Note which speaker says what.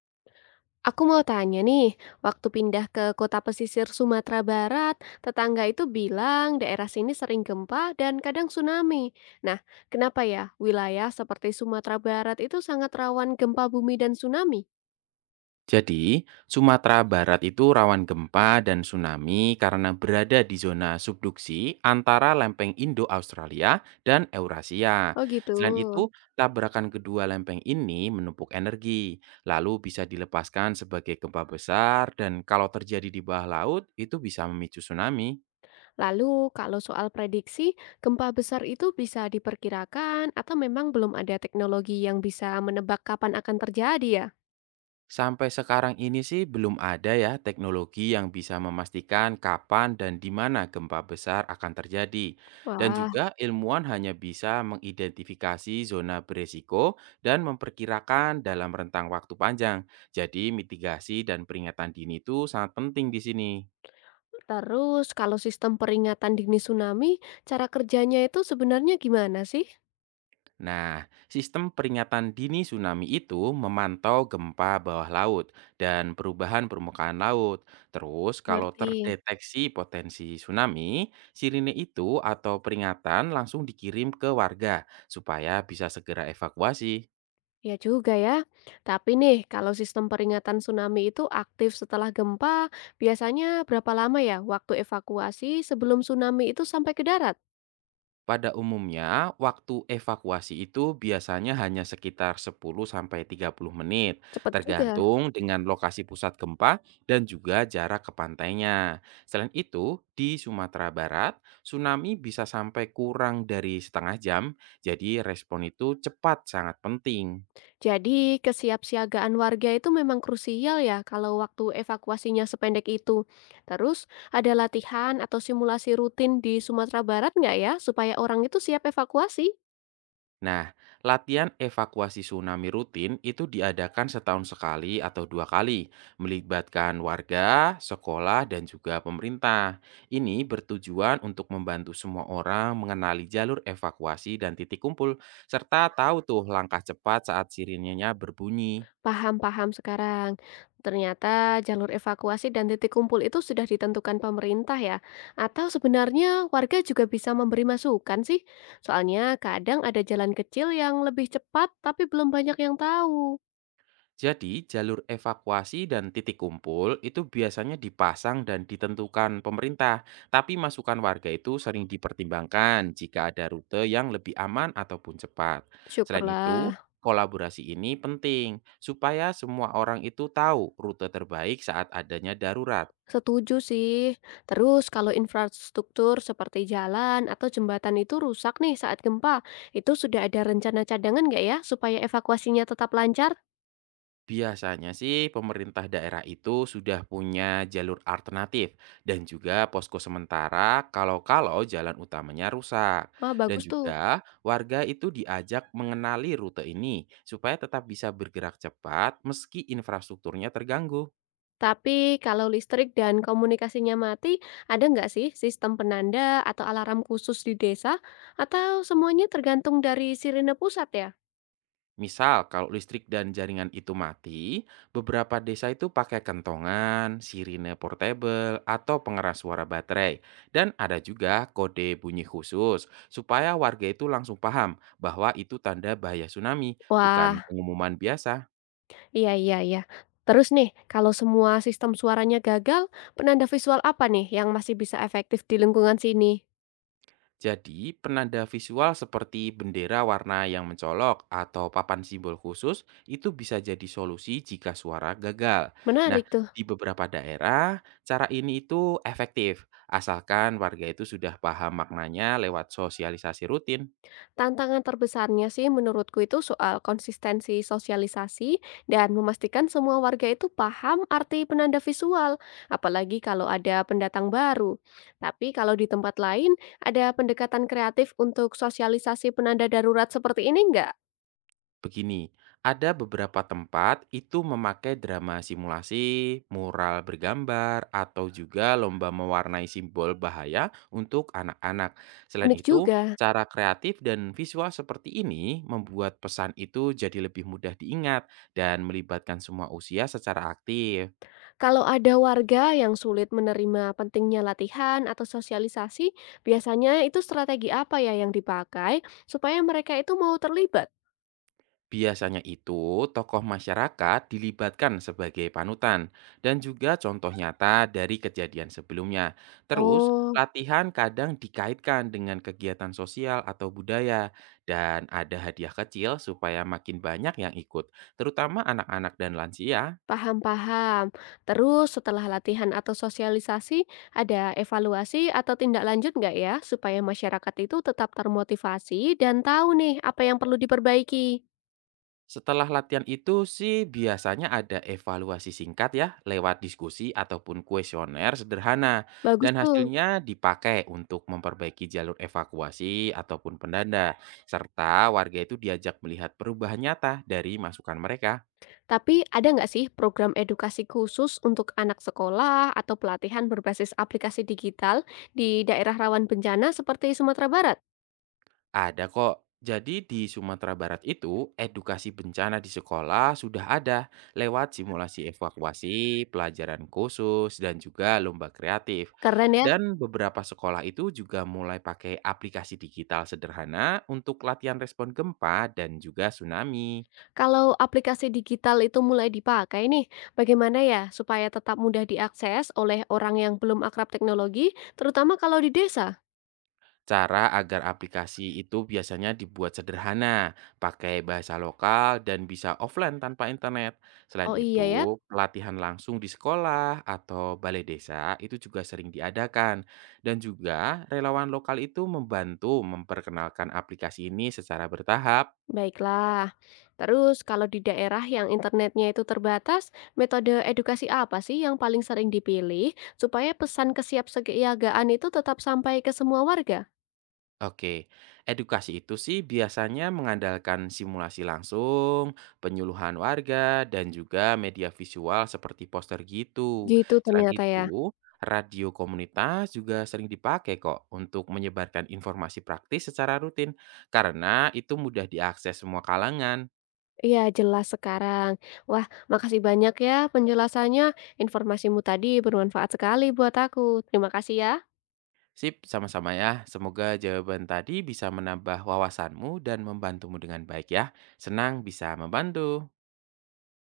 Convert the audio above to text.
Speaker 1: Aku mau tanya nih, waktu pindah ke kota pesisir Sumatera Barat, tetangga itu bilang daerah sini sering gempa dan kadang tsunami. Nah, kenapa ya wilayah seperti Sumatera Barat itu sangat rawan gempa bumi dan tsunami?
Speaker 2: Jadi, Sumatera Barat itu rawan gempa dan tsunami karena berada di zona subduksi antara lempeng Indo-Australia dan Eurasia.
Speaker 1: Oh gitu.
Speaker 2: Selain itu, tabrakan kedua lempeng ini menumpuk energi, lalu bisa dilepaskan sebagai gempa besar dan kalau terjadi di bawah laut itu bisa memicu tsunami.
Speaker 1: Lalu kalau soal prediksi, gempa besar itu bisa diperkirakan atau memang belum ada teknologi yang bisa menebak kapan akan terjadi ya?
Speaker 2: Sampai sekarang ini sih belum ada ya teknologi yang bisa memastikan kapan dan di mana gempa besar akan terjadi. Dan
Speaker 1: Wah,
Speaker 2: juga ilmuwan hanya bisa mengidentifikasi zona beresiko dan memperkirakan dalam rentang waktu panjang. Jadi mitigasi dan peringatan dini itu sangat penting di sini.
Speaker 1: terus kalau sistem peringatan dini tsunami, cara kerjanya itu sebenarnya gimana sih?
Speaker 2: Nah, sistem peringatan dini tsunami itu memantau gempa bawah laut dan perubahan permukaan laut. Terus, kalau
Speaker 1: Ngerti.
Speaker 2: terdeteksi potensi tsunami, sirine itu atau peringatan langsung dikirim ke warga supaya bisa segera evakuasi.
Speaker 1: Ya juga ya. Tapi nih, kalau sistem peringatan tsunami itu aktif setelah gempa, biasanya berapa lama ya waktu evakuasi sebelum tsunami itu sampai ke darat?
Speaker 2: Pada umumnya, waktu evakuasi itu biasanya hanya sekitar 10 sampai 30 menit,
Speaker 1: Cepat juga.
Speaker 2: tergantung dengan lokasi pusat gempa dan juga jarak ke pantainya. Selain itu, di Sumatera Barat, tsunami bisa sampai kurang dari setengah jam, jadi respon itu cepat sangat penting.
Speaker 1: Jadi, kesiapsiagaan warga itu memang krusial ya kalau waktu evakuasinya sependek itu. Terus, ada latihan atau simulasi rutin di Sumatera Barat nggak ya supaya orang itu siap evakuasi?
Speaker 2: Nah, latihan evakuasi tsunami rutin itu diadakan setahun sekali atau dua kali, melibatkan warga, sekolah, dan juga pemerintah. Ini bertujuan untuk membantu semua orang mengenali jalur evakuasi dan titik kumpul, serta tahu tuh langkah cepat saat sirinenya berbunyi.
Speaker 1: Paham paham sekarang. Ternyata jalur evakuasi dan titik kumpul itu sudah ditentukan pemerintah ya? Atau sebenarnya warga juga bisa memberi masukan sih? Soalnya kadang ada jalan kecil yang lebih cepat tapi belum banyak yang tahu.
Speaker 2: Jadi, jalur evakuasi dan titik kumpul itu biasanya dipasang dan ditentukan pemerintah, tapi masukan warga itu sering dipertimbangkan jika ada rute yang lebih aman ataupun cepat. Selain itu,
Speaker 1: Syukurlah.
Speaker 2: kolaborasi ini penting supaya semua orang itu tahu rute terbaik saat adanya darurat.
Speaker 1: Setuju sih. Terus kalau infrastruktur seperti jalan atau jembatan itu rusak nih saat gempa, itu sudah ada rencana cadangan nggak ya supaya evakuasinya tetap lancar?
Speaker 2: Biasanya sih pemerintah daerah itu sudah punya jalur alternatif dan juga posko sementara kalau-kalau jalan utamanya rusak.
Speaker 1: Ah
Speaker 2: Dan
Speaker 1: bagus tuh.
Speaker 2: juga warga itu diajak mengenali rute ini supaya tetap bisa bergerak cepat meski infrastrukturnya terganggu.
Speaker 1: Tapi kalau listrik dan komunikasinya mati, ada nggak sih sistem penanda atau alarm khusus di desa? Atau semuanya tergantung dari sirine pusat ya?
Speaker 2: Misal kalau listrik dan jaringan itu mati, beberapa desa itu pakai kentongan, sirine portable, atau pengeras suara baterai. Dan ada juga kode bunyi khusus, supaya warga itu langsung paham bahwa itu tanda bahaya tsunami, bukan
Speaker 1: Wah,
Speaker 2: pengumuman biasa.
Speaker 1: iya iya iya. Terus nih, kalau semua sistem suaranya gagal, penanda visual apa nih yang masih bisa efektif di lingkungan sini?
Speaker 2: Jadi, penanda visual seperti bendera warna yang mencolok atau papan simbol khusus itu bisa jadi solusi jika suara gagal. Nah,
Speaker 1: Menarik tuh.
Speaker 2: di beberapa daerah, cara ini itu efektif, asalkan warga itu sudah paham maknanya lewat sosialisasi rutin.
Speaker 1: Tantangan terbesarnya sih menurutku itu soal konsistensi sosialisasi dan memastikan semua warga itu paham arti penanda visual, apalagi kalau ada pendatang baru. Tapi kalau di tempat lain, ada pendekatan kreatif untuk sosialisasi penanda darurat seperti ini nggak?
Speaker 2: Begini, ada beberapa tempat itu memakai drama simulasi, mural bergambar, atau juga lomba mewarnai simbol bahaya untuk anak-anak. Selain
Speaker 1: Unik
Speaker 2: itu,
Speaker 1: juga,
Speaker 2: cara kreatif dan visual seperti ini membuat pesan itu jadi lebih mudah diingat dan melibatkan semua usia secara aktif.
Speaker 1: kalau ada warga yang sulit menerima pentingnya latihan atau sosialisasi, biasanya itu strategi apa ya yang dipakai supaya mereka itu mau terlibat?
Speaker 2: Biasanya itu, tokoh masyarakat dilibatkan sebagai panutan dan juga contoh nyata dari kejadian sebelumnya. Terus,
Speaker 1: Oh,
Speaker 2: latihan kadang dikaitkan dengan kegiatan sosial atau budaya dan ada hadiah kecil supaya makin banyak yang ikut, terutama anak-anak dan lansia.
Speaker 1: paham-paham. Terus setelah latihan atau sosialisasi, ada evaluasi atau tindak lanjut nggak ya supaya masyarakat itu tetap termotivasi dan tahu nih apa yang perlu diperbaiki?
Speaker 2: Setelah latihan itu sih biasanya ada evaluasi singkat ya lewat diskusi ataupun kuesioner sederhana
Speaker 1: Bagus
Speaker 2: dan
Speaker 1: tuh.
Speaker 2: hasilnya dipakai untuk memperbaiki jalur evakuasi ataupun pendanda serta warga itu diajak melihat perubahan nyata dari masukan mereka.
Speaker 1: Tapi ada nggak sih program edukasi khusus untuk anak sekolah atau pelatihan berbasis aplikasi digital di daerah rawan bencana seperti Sumatera Barat?
Speaker 2: Ada kok. Jadi di Sumatera Barat itu, edukasi bencana di sekolah sudah ada lewat simulasi evakuasi, pelajaran khusus, dan juga lomba kreatif.
Speaker 1: Keren ya.
Speaker 2: Dan beberapa sekolah itu juga mulai pakai aplikasi digital sederhana untuk latihan respon gempa dan juga tsunami.
Speaker 1: Kalau aplikasi digital itu mulai dipakai nih, bagaimana ya supaya tetap mudah diakses oleh orang yang belum akrab teknologi, terutama kalau di desa?
Speaker 2: Cara agar aplikasi itu biasanya dibuat sederhana, pakai bahasa lokal, dan bisa offline tanpa internet. Selain
Speaker 1: Oh iya ya,
Speaker 2: itu, pelatihan langsung di sekolah atau balai desa itu juga sering diadakan. Dan juga relawan lokal itu membantu memperkenalkan aplikasi ini secara bertahap.
Speaker 1: baiklah. Terus kalau di daerah yang internetnya itu terbatas, metode edukasi apa sih yang paling sering dipilih supaya pesan kesiapsiagaan itu tetap sampai ke semua warga?
Speaker 2: Oke, edukasi itu sih biasanya mengandalkan simulasi langsung, penyuluhan warga, dan juga media visual seperti poster gitu.
Speaker 1: Gitu
Speaker 2: Selain
Speaker 1: ternyata
Speaker 2: itu,
Speaker 1: ya.
Speaker 2: radio komunitas juga sering dipakai kok untuk menyebarkan informasi praktis secara rutin, karena itu mudah diakses semua kalangan.
Speaker 1: Iya, jelas sekarang. Wah, makasih banyak ya penjelasannya. Informasimu tadi bermanfaat sekali buat aku. Terima kasih ya.
Speaker 2: Sip, sama-sama ya. Semoga jawaban tadi bisa menambah wawasanmu dan membantumu dengan baik ya. Senang bisa membantu.